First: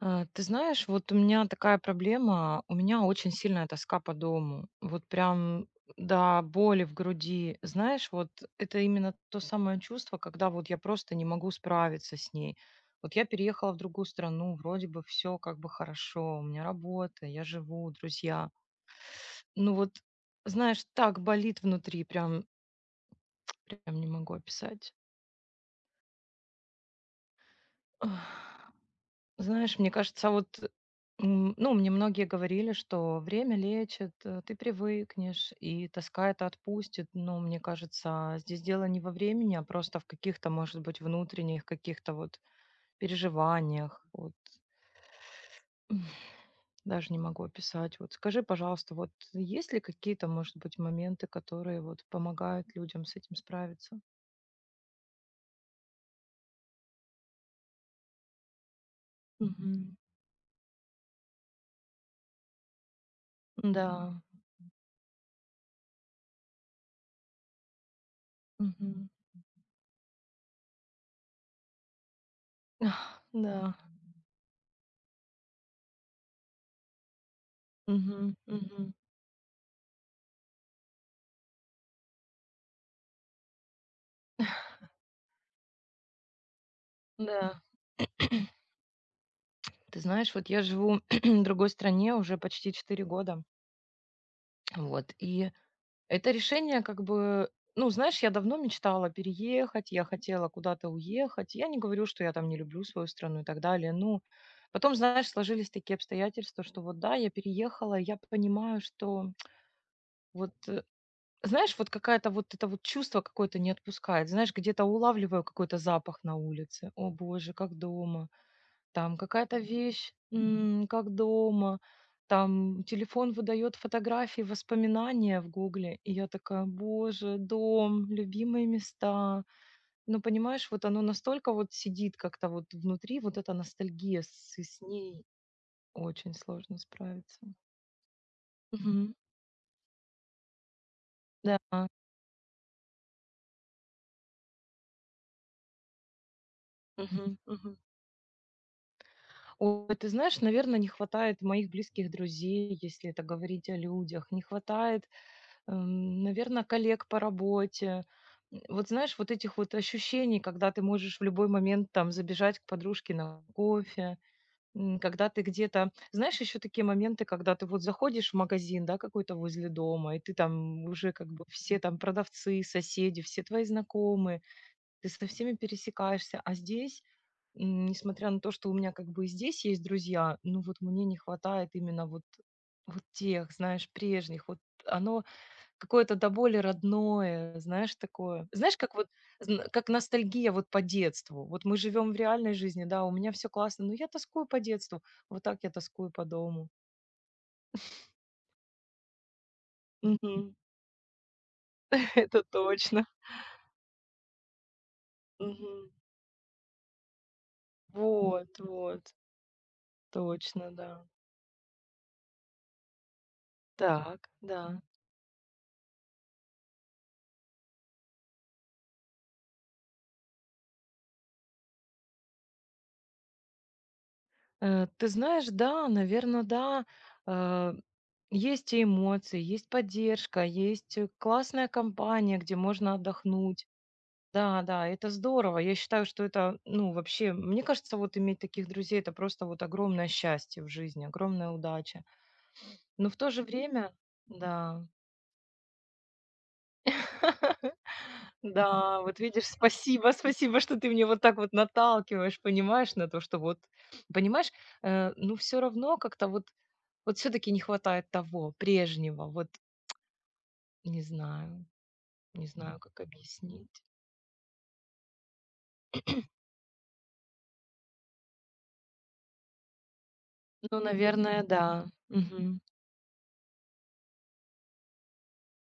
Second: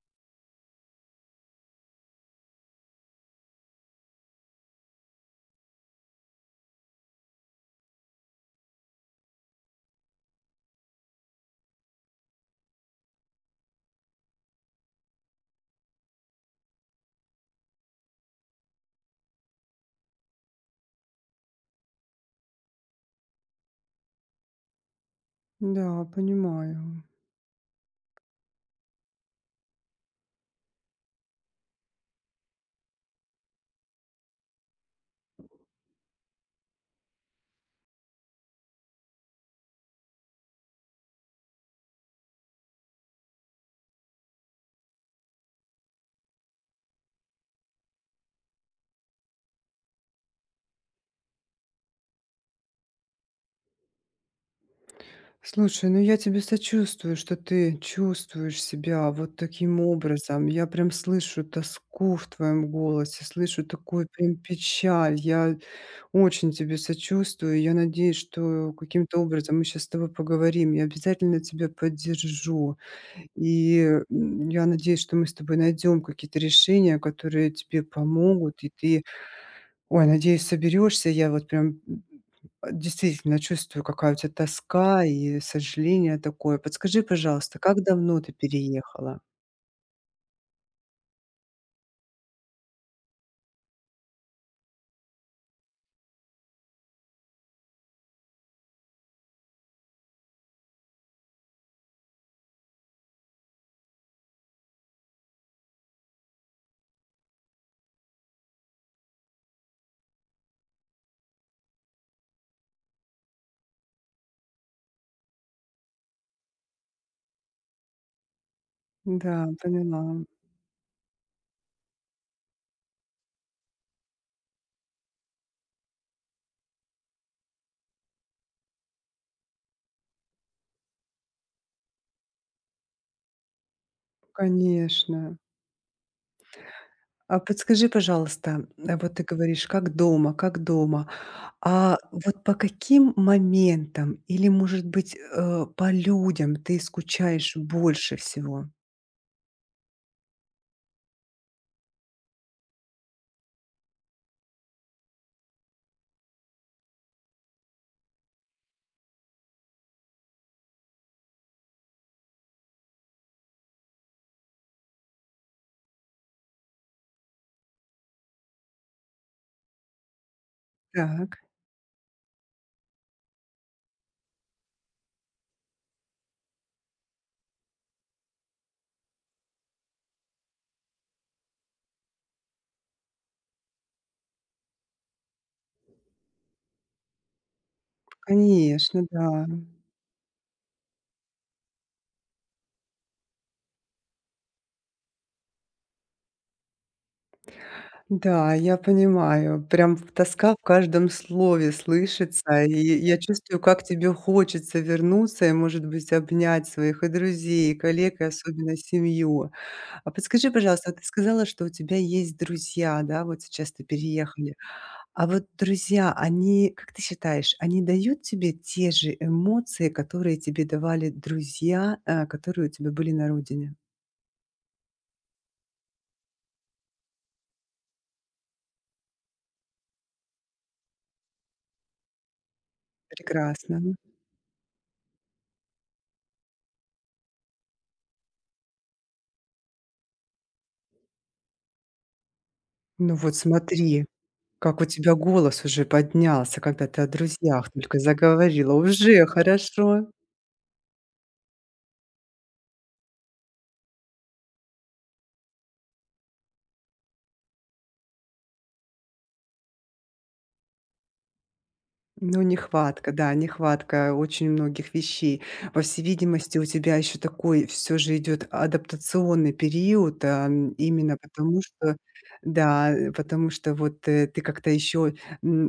Ты знаешь, вот у меня такая проблема, у меня очень сильная тоска по дому, вот прям до боли в груди. Знаешь, вот это именно то самое чувство, когда вот я просто не могу справиться с ней. Вот я переехала в другую страну, вроде бы все как бы хорошо, у меня работа, я живу, друзья. Ну вот, знаешь, так болит внутри, прям не могу описать. Да, понимаю. Знаешь, мне кажется, вот, ну, мне многие говорили, что время лечит, ты привыкнешь, и тоска это отпустит. Но мне кажется, здесь дело не во времени, а просто в каких-то, может быть, внутренних каких-то вот переживаниях. Вот даже не могу описать. Вот скажи, пожалуйста, вот есть ли какие-то, может быть, моменты, которые вот помогают людям с этим справиться? Слушай, ну я тебе сочувствую, что ты чувствуешь себя вот таким Мгм. образом. Я прям слышу тоску в твоем голосе, слышу такую Да. прям печаль. Я очень тебе сочувствую. Я надеюсь, что Мгм. каким-то образом мы сейчас с тобой поговорим. Я обязательно тебя поддержу. Да. И я надеюсь, что мы с тобой найдем какие-то решения, которые тебе Мгм. помогут, и Мгм. ты… Ой, надеюсь, соберешься. Я вот прям, действительно чувствую, какая у тебя тоска и сожаление такое. Подскажи, пожалуйста, Да. как давно ты переехала? Ты знаешь, вот я живу в другой стране уже почти 4 года. Вот. И это решение как бы... Ну, знаешь, я давно мечтала переехать, я хотела куда-то уехать. Я не говорю, что я там не люблю свою страну и так далее. Ну, потом, знаешь, сложились такие обстоятельства, что вот да, я переехала, я понимаю, что вот, знаешь, вот какая-то вот это вот чувство какое-то не отпускает. Знаешь, где-то улавливаю какой-то запах на улице. О боже, как дома там Да, какая-то вещь, поняла. Как дома, там телефон выдает фотографии, воспоминания в Гугле. И я такая, боже, дом, любимые места. Ну, понимаешь, вот оно настолько вот сидит как-то вот внутри, вот эта ностальгия, с ней Конечно. очень сложно А справиться. подскажи, пожалуйста, а вот Мгм. ты говоришь: "Как дома, как дома". Да. А вот по каким моментам или, может быть, по людям ты Мгм. скучаешь Мгм. больше всего? Ой, ты знаешь, наверное, не хватает моих близких друзей, если это говорить о людях. Не хватает, наверное, коллег по работе. Вот знаешь, вот этих вот ощущений, когда ты можешь в любой момент там забежать к подружке на кофе, когда ты где-то, знаешь, еще такие моменты, когда ты вот заходишь в магазин, да, какой-то возле дома, и ты там уже как Так, бы все там продавцы, соседи, все твои знакомые, ты со всеми пересекаешься, а здесь, несмотря на то, что у меня как бы и здесь есть друзья, ну вот мне не хватает именно вот тех, знаешь, прежних. Вот оно, какое-то до боли родное, знаешь, такое. Знаешь, как конечно, вот, да. Как ностальгия вот по детству. Вот мы живем в реальной жизни, да, у меня все классно, но я тоскую по детству. Вот так я тоскую по дому. Да, я понимаю. Прям в тоска Мгм. в каждом слове Это слышится. И точно. я чувствую, как тебе хочется вернуться и, может Мгм. быть, обнять своих и друзей, и коллег, и Вот, особенно вот, семью. А подскажи, точно, пожалуйста, вот да. ты сказала, что у тебя есть друзья, да, вот сейчас ты Так, переехали. да. А вот друзья, они, как ты считаешь, они дают тебе те же эмоции, которые тебе давали друзья, которые у тебя были на родине? Ты знаешь, да, наверное, да. э, Есть и эмоции, есть поддержка, есть, классная компания, где можно отдохнуть. Прекрасно. Да, да, это здорово. Я считаю, что это, ну, вообще, мне кажется, вот иметь таких друзей, это просто вот огромное счастье в жизни, огромная удача. Но Ну в то вот же время, смотри. Как у да, тебя голос уже поднялся, когда ты о друзьях только заговорила. да, вот Уже видишь, хорошо. спасибо, спасибо, что ты мне вот так вот наталкиваешь, понимаешь, на то, что вот, понимаешь, ну, все равно как-то вот все-таки не хватает того прежнего, вот, не знаю, Ну, не знаю, как нехватка, да, объяснить. нехватка очень многих вещей. По всей видимости, у тебя еще такой все же идет адаптационный период, Ну, именно наверное, потому да. что, Мгм. да, потому что вот ты как-то еще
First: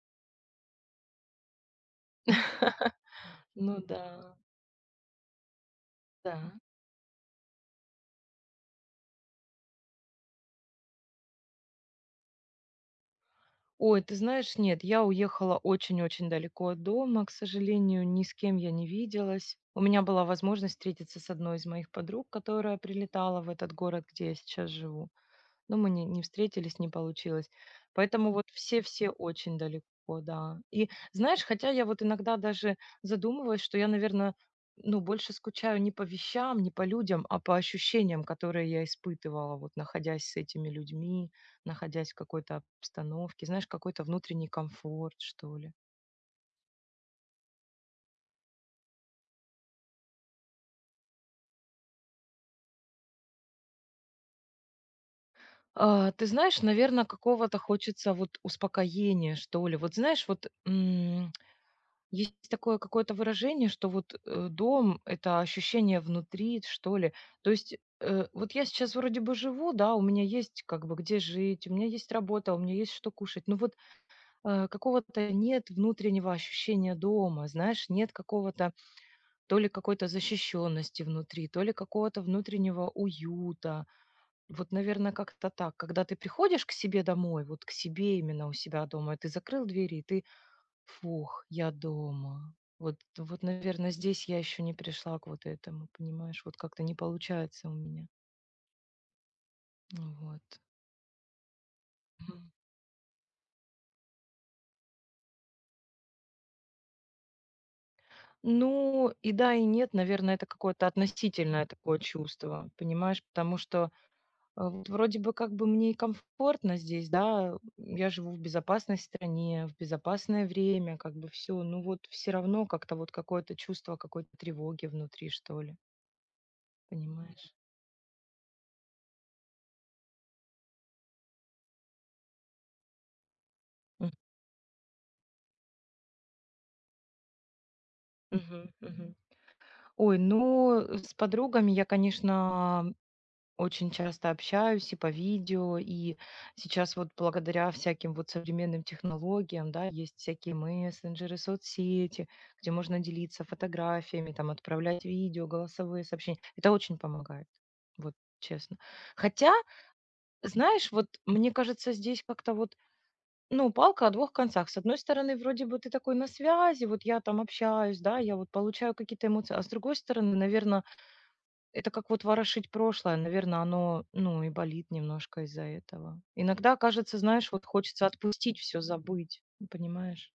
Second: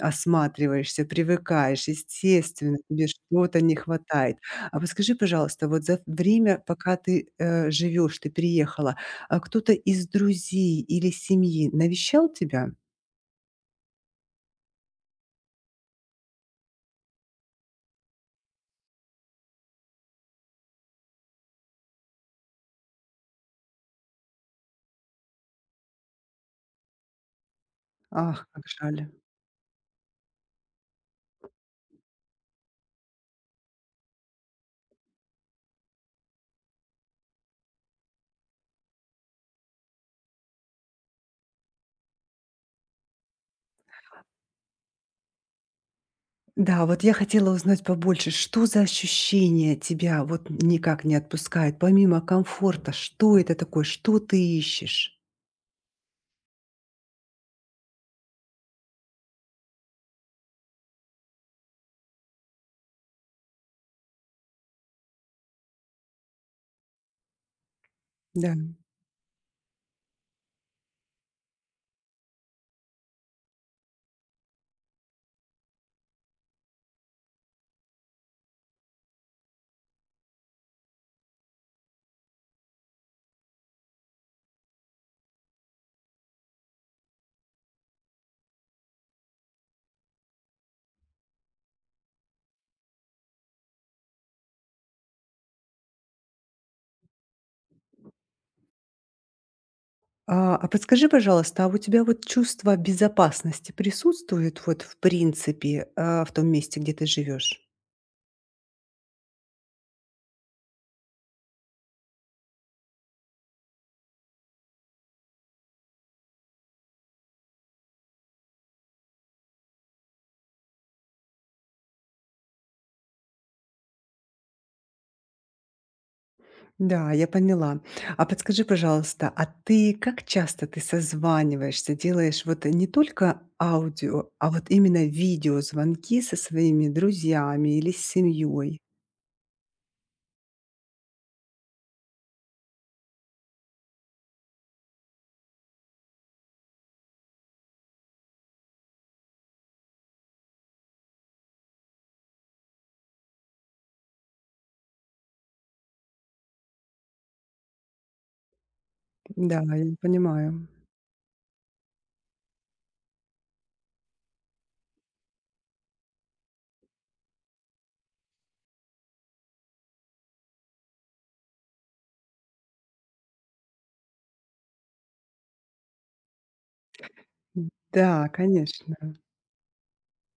осматриваешься, привыкаешь, естественно, тебе что-то не Ну, да, хватает. А подскажи, пожалуйста, вот за да. время, пока ты живешь, ты переехала, а кто-то из друзей или семьи навещал тебя? Ой, ты знаешь, нет, я уехала очень-очень далеко от дома, к сожалению, ни с кем я не виделась. У меня была возможность встретиться с одной из моих подруг, которая прилетала в этот город, где я сейчас живу. Но мы не встретились, не получилось. Поэтому вот Ах, как жаль. все-все очень далеко, да. И знаешь, хотя я вот иногда даже задумываюсь, что я, наверное, ну, больше скучаю не по вещам, не по людям, а по ощущениям, которые я испытывала, вот находясь с этими людьми, находясь в какой-то обстановке, знаешь, какой-то внутренний комфорт, что ли. Да, вот я хотела узнать побольше, что за ощущение тебя вот никак не отпускает, помимо комфорта, что это такое, что ты ищешь? Ты знаешь, наверное, какого-то хочется вот успокоения, что ли. Вот знаешь, вот есть такое какое-то выражение, что вот, дом — это ощущение внутри, что ли. То есть, вот Да. я сейчас вроде бы живу, да, у меня есть как бы где жить, у меня есть работа, у меня есть что кушать, но вот, какого-то нет внутреннего ощущения дома, знаешь, нет какого-то, то ли какой-то защищенности внутри, то ли какого-то внутреннего уюта. Вот, наверное, как-то так. Когда ты приходишь к себе домой, вот к себе именно у себя дома, ты закрыл двери, и ты: «Фух, я дома». Вот, наверное, здесь я еще не пришла к вот этому, понимаешь? Вот как-то не получается у меня. А, Вот. а подскажи, пожалуйста, а у тебя вот Мгм. чувство безопасности присутствует вот в принципе, в том месте, где ты живешь? Ну, и да, и нет, наверное, это какое-то относительное такое чувство, понимаешь? Потому что, вот вроде бы как бы мне и комфортно здесь, да, я живу в безопасной стране, в безопасное время, как бы все. Ну вот все равно как-то вот какое-то чувство какой-то тревоги внутри, что ли, Да, я понимаешь? поняла. А подскажи, пожалуйста, а ты как часто ты созваниваешься, делаешь вот не только М. аудио, а вот именно видеозвонки со своими друзьями или с Мгм, семьей? мгм. Ой, ну, с подругами я, конечно, очень часто общаюсь и по видео, и сейчас вот благодаря всяким вот современным технологиям, да, есть всякие мессенджеры, соцсети, где можно делиться фотографиями, там, отправлять видео, голосовые сообщения. Это очень помогает, вот честно. Хотя, Да, я понимаю. знаешь, вот мне кажется, здесь как-то вот, ну, палка о двух концах. С одной стороны, вроде бы ты такой на связи, вот я там общаюсь, да, я вот получаю какие-то эмоции, а с другой стороны, наверное, это как вот ворошить прошлое. Наверное, оно, ну, и болит немножко из-за этого. Иногда кажется, знаешь, вот хочется Да, отпустить все, конечно. забыть. Ну, понимаешь?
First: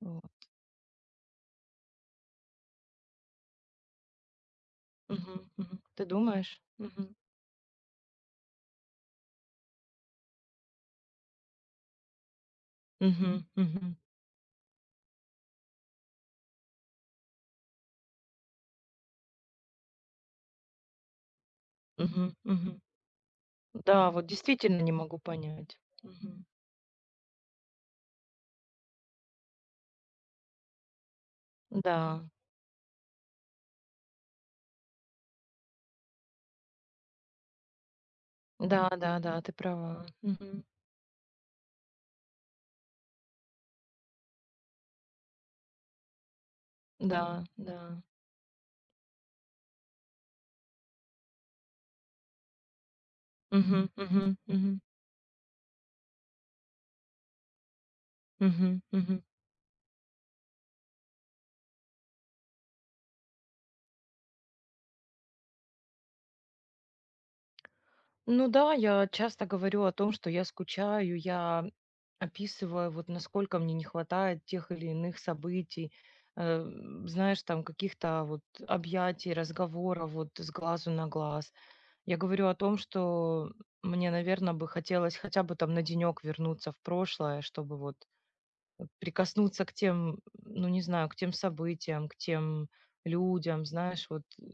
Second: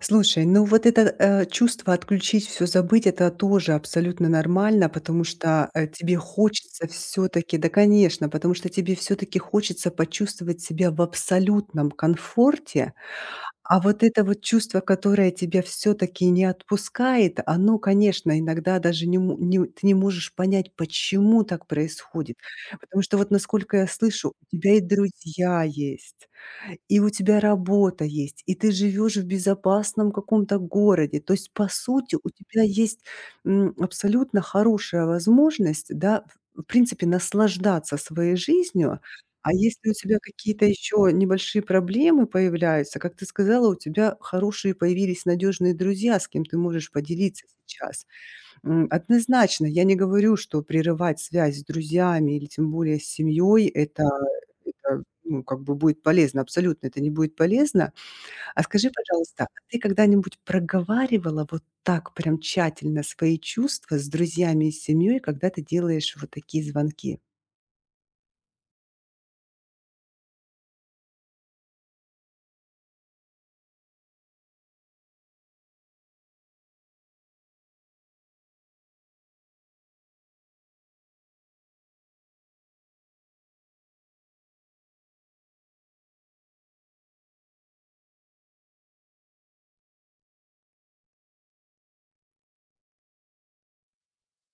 Вот. Слушай, ну вот это, чувство отключить, все, забыть — это тоже абсолютно нормально, потому Мгм, что, мгм. Ты тебе думаешь? хочется Мгм. все таки да, конечно, потому что тебе все таки хочется почувствовать себя в абсолютном комфорте. Мгм, А мгм, вот это вот чувство, которое тебя все таки не отпускает, оно, конечно, иногда даже не му не ты не можешь понять, почему так мгм, происходит. мгм. Потому что вот, насколько я Да, вот слышу, у тебя и действительно не могу друзья понять. есть. Мгм. И у тебя работа есть, и ты живешь в безопасном каком-то городе. То есть, по сути, Да, у тебя есть, абсолютно хорошая возможность, да, в принципе, наслаждаться своей жизнью. да-да-да, ты А если у права. тебя Мгм. какие-то еще небольшие проблемы появляются, как ты сказала, у тебя хорошие появились надежные друзья, с кем ты можешь поделиться Да, да. сейчас. Однозначно, я не говорю, что прерывать связь с друзьями или тем более с семьей — Мгм, это мгм, мгм, это, ну, как бы будет полезно. Абсолютно это не будет полезно. А мгм, скажи, мгм. пожалуйста, а ты когда-нибудь проговаривала вот так прям тщательно свои чувства с друзьями и семьей, когда ты делаешь вот такие звонки? Ну да, я часто говорю о том, что я скучаю, я, описывая, вот насколько мне не хватает тех или иных событий, э, знаешь, там каких-то вот объятий, разговоров вот с глазу на глаз. Я говорю о том, что мне, наверное, бы хотелось хотя бы там на денек вернуться в прошлое, чтобы вот прикоснуться к тем, ну не знаю, к тем событиям, к тем людям, знаешь, вот,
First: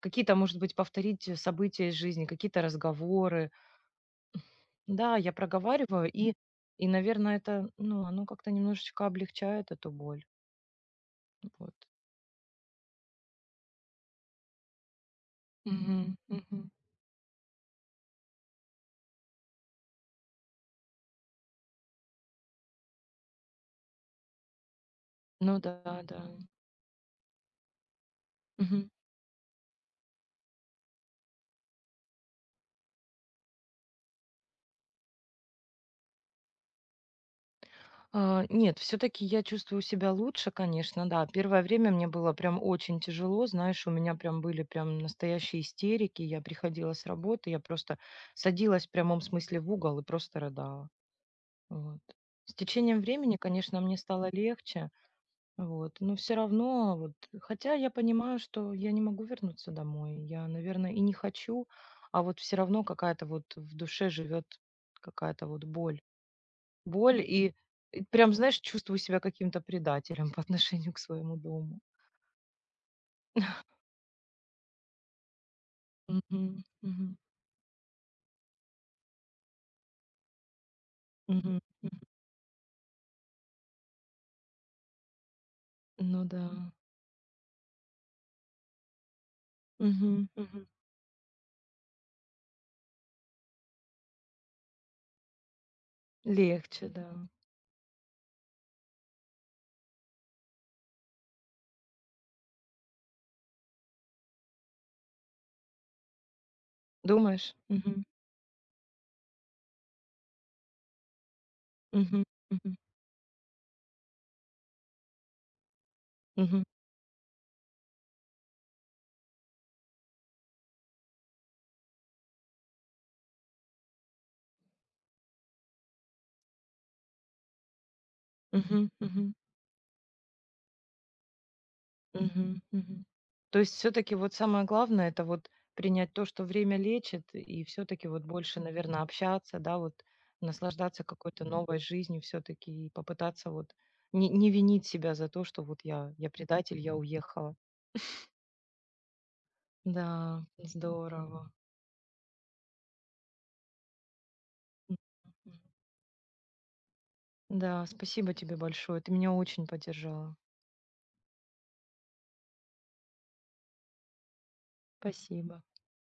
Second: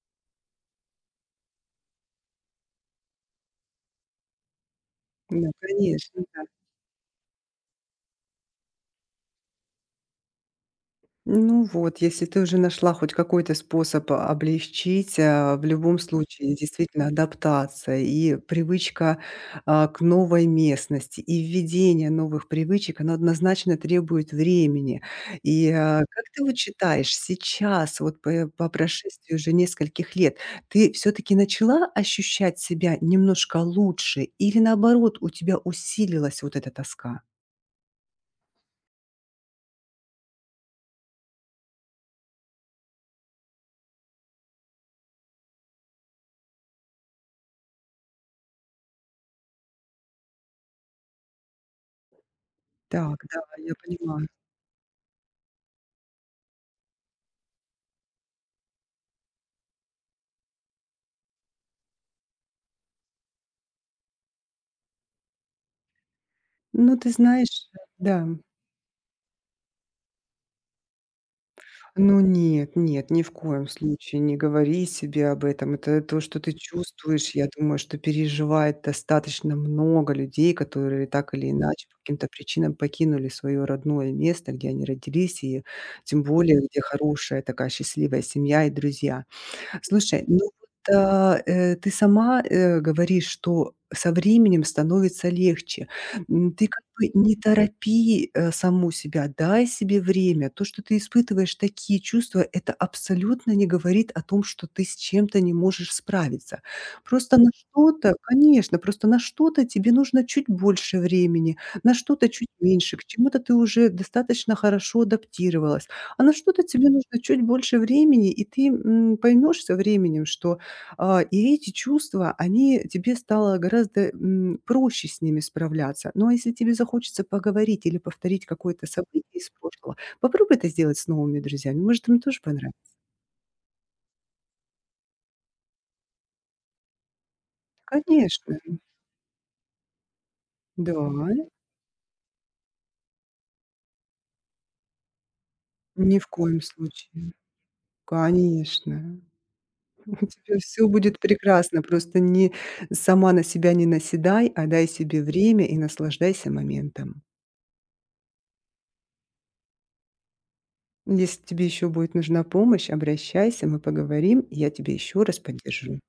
какие-то, может быть, повторить, события из жизни, какие-то разговоры, да, я Ну, проговариваю, конечно, и да. и, наверное, это, ну, оно как-то немножечко облегчает эту боль. Ну Вот. вот, если ты уже нашла хоть какой-то способ облегчить, в любом Мгм, случае мгм. действительно адаптация и привычка, к новой местности, и введение новых привычек, оно однозначно требует времени. Ну И, да, да. как ты вот считаешь, сейчас, вот по Мгм. прошествии уже нескольких лет, ты все таки начала ощущать себя немножко лучше или, наоборот, у тебя усилилась вот эта тоска? А, нет, все-таки я чувствую себя лучше, конечно, да. Первое время мне было прям очень тяжело, знаешь, у меня прям были прям настоящие истерики. Я приходила с работы, я просто садилась в прямом смысле в угол и просто рыдала. Вот. С течением Так, времени, да, я конечно, мне понимаю. стало легче. Вот, но все равно вот, хотя я понимаю, что я не могу вернуться домой. Я, наверное, и не хочу, а вот все равно какая-то вот в душе живет какая-то вот боль. Ну, ты Боль, и знаешь, и да. прям, знаешь, чувствую себя каким-то предателем по отношению к своему дому. Ну нет, нет, ни в коем случае не говори себе об этом. Это то, что Мгм, ты мгм, чувствуешь, я думаю, что переживает достаточно много людей, которые так или мгм, иначе по мгм. каким-то причинам покинули свое родное место, где они родились, и тем Ну да. более, где хорошая такая счастливая семья и друзья. Слушай, Мгм, ну мгм. вот, ты сама, говоришь, что со временем становится легче. Ты как Легче, да. бы не торопи, саму себя, дай себе время. То, что ты испытываешь такие чувства, это абсолютно не говорит о том, что ты с чем-то не можешь справиться. Просто на Думаешь? Мгм, что-то конечно, просто на что-то тебе нужно чуть больше времени, на мгм, что-то чуть мгм, меньше, к чему-то ты уже достаточно хорошо адаптировалась. А на что-то мгм, тебе нужно чуть больше времени, и ты, поймешь со временем, что, и эти чувства, они тебе стало гораздо, проще с ними справляться. Ну, а если тебе захочется поговорить или повторить какое-то мгм, событие мгм. из прошлого, попробуй это сделать с новыми друзьями. Может, им тоже Мгм, понравится. мгм. То есть все-таки вот самое главное это вот принять то, что время лечит, и все-таки вот Конечно. больше, наверное, общаться, да, вот Да, наслаждаться какой-то новой жизнью все-таки и попытаться вот не винить себя за то, что вот я, ни в я коем предатель, я случае. уехала. Конечно. У Да, тебя всё будет здорово. прекрасно. Просто не сама на себя не наседай, а дай М, себе м. время и наслаждайся моментом. Да, спасибо тебе большое. Ты меня очень поддержала. Если тебе еще будет нужна помощь, обращайся, мы поговорим, и я тебе еще раз Спасибо. поддержу.